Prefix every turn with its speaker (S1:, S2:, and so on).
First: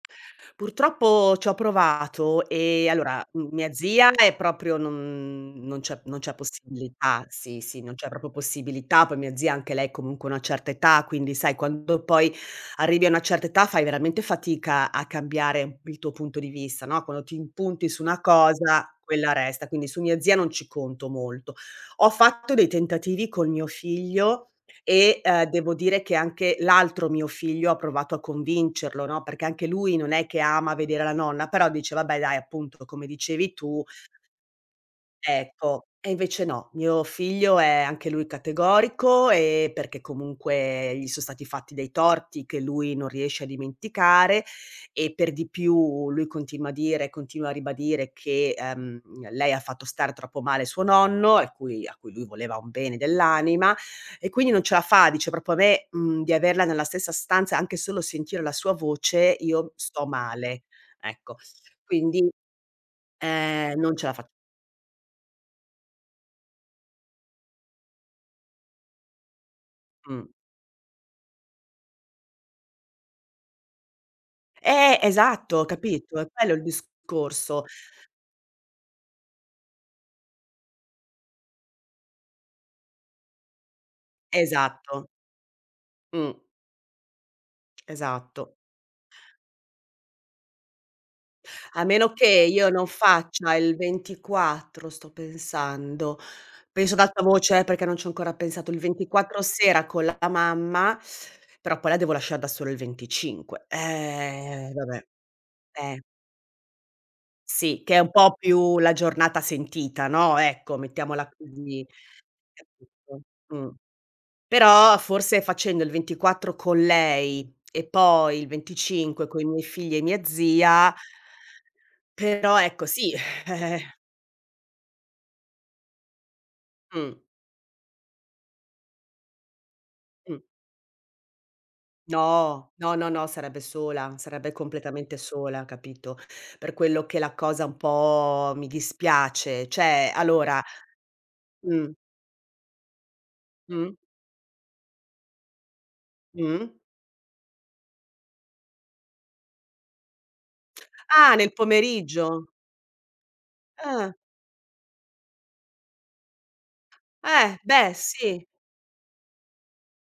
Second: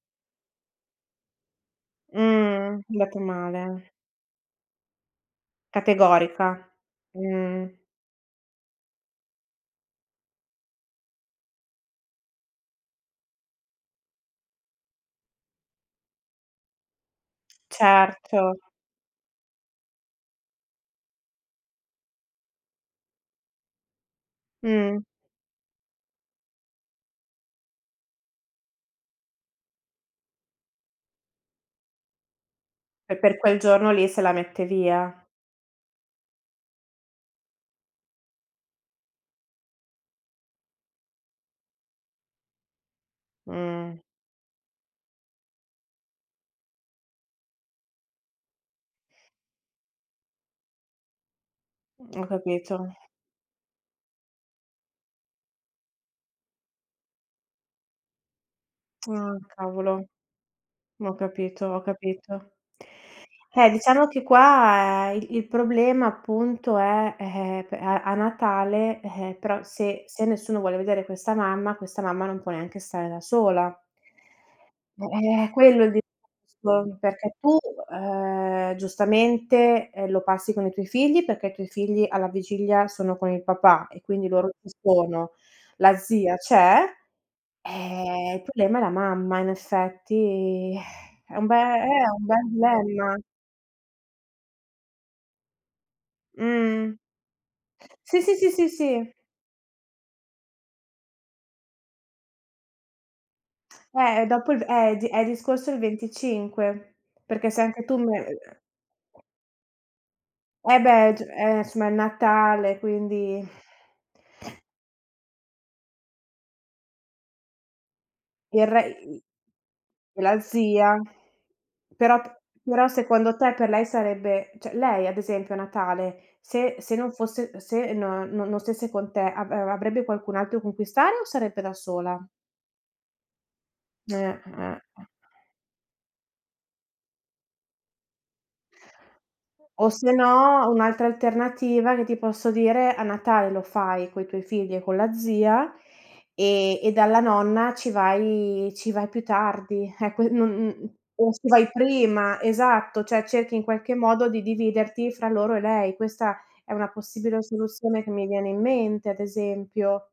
S1: Purtroppo ci ho provato
S2: Mhmm,
S1: e
S2: andata
S1: allora, uhm, mia
S2: male.
S1: zia è proprio non non c'è non c'è
S2: Categorica,
S1: possibilità, sì,
S2: mh.
S1: sì, non c'è proprio possibilità, poi mia zia anche lei comunque ha una certa età. Quindi sai quando poi arrivi a una certa età fai veramente fatica a cambiare il tuo punto di vista, no, quando ti impunti su una
S2: Certo.
S1: cosa quella resta, quindi su mia zia non ci conto molto. Ho fatto dei tentativi con mio figlio
S2: Mh.
S1: e ehm devo dire che anche l'altro mio figlio ha provato a convincerlo, no, perché anche lui non è che ama vedere la nonna, però dice vabbè dai appunto come
S2: E per
S1: dicevi
S2: quel
S1: tu
S2: giorno lì se la mette via.
S1: ecco. E invece no, mio figlio è anche lui categorico e perché comunque gli sono stati fatti dei torti che lui non riesce a
S2: Mh.
S1: dimenticare e per di più lui continua a dire, continua a ribadire che, ehm, lei ha fatto stare troppo male suo nonno a cui a cui
S2: Mh,
S1: lui
S2: ho
S1: voleva un
S2: capito.
S1: bene dell'anima e quindi non ce la fa, dice proprio a me, uhm, di averla nella stessa stanza, anche solo sentire la sua
S2: Ah,
S1: voce, io
S2: cavolo,
S1: sto male,
S2: ho
S1: ecco.
S2: capito, ho
S1: Quindi,
S2: capito. Eh,
S1: ehm, non ce
S2: diciamo
S1: la
S2: che
S1: fa
S2: qua il il problema appunto è, eh eh, pe a a Natale, eh, però se se
S1: Mh.
S2: nessuno vuole vedere questa mamma, questa mamma non può neanche stare da sola.
S1: Eh!
S2: Eh eh, è
S1: Esatto,
S2: quello il
S1: capito? È quello il
S2: discorso, perché tu,
S1: discorso.
S2: ehm, giustamente, eh, lo passi con i tuoi figli, perché i tuoi figli alla vigilia sono con il papà e quindi loro ci
S1: Esatto.
S2: sono, la
S1: Mh.
S2: zia c'è, eh, il
S1: Esatto.
S2: problema è la mamma in effetti, eh. È un be eh,
S1: A
S2: è
S1: meno
S2: un
S1: che
S2: bel
S1: io non
S2: dilemma.
S1: faccia il 24 sto pensando, penso
S2: Mh-mh.
S1: ad alta voce eh, perché non ci ho
S2: Sì,
S1: ancora
S2: sì, sì, sì,
S1: pensato, il
S2: sì.
S1: 24 sera con la mamma, però poi la devo lasciar da sola il 25.
S2: Eh, dopo il ve
S1: Eh,
S2: eh, il
S1: vabbè,
S2: di eh il discorso è il
S1: eh.
S2: 25, perché se anche
S1: Sì, che
S2: tu
S1: è un
S2: me
S1: po'
S2: eh.
S1: più la giornata sentita, no, ecco,
S2: Eh beh g
S1: mettiamola
S2: eh, insomma
S1: così,
S2: è il Natale,
S1: capito?
S2: quindi
S1: Mh. Però forse facendo il 24 con lei e poi il
S2: Il re i
S1: 25 coi miei figli e
S2: e
S1: mia
S2: la
S1: zia
S2: zia, però p
S1: però ecco
S2: però
S1: sì.
S2: secondo te per
S1: Eh,
S2: lei
S1: eh
S2: sarebbe, cioè lei ad esempio a Natale se se non
S1: Mh.
S2: fosse, se no non stesse con te avr avrebbe qualcun
S1: Mh.
S2: altro con cui stare o sarebbe da sola?
S1: No. No, no, no, sarebbe
S2: Eh,
S1: sola, sarebbe
S2: eh, eh.
S1: completamente sola, capito, per quello che la cosa un po' mi dispiace,
S2: O se
S1: cioè allora
S2: no, un'altra
S1: Mh.
S2: alternativa che ti posso dire a Natale lo
S1: Mh.
S2: fai coi tuoi figli e con la zia,
S1: Mh.
S2: e e dalla nonna ci vai ci vai più tardi, eh qui non non o
S1: Ah!
S2: ci
S1: Nel
S2: vai prima,
S1: pomeriggio?
S2: esatto, cioè cerchi in qualche
S1: Ah.
S2: modo di dividerti fra loro e lei. Questa è una possibile
S1: Eh, beh,
S2: soluzione che mi
S1: sì.
S2: viene in mente ad esempio.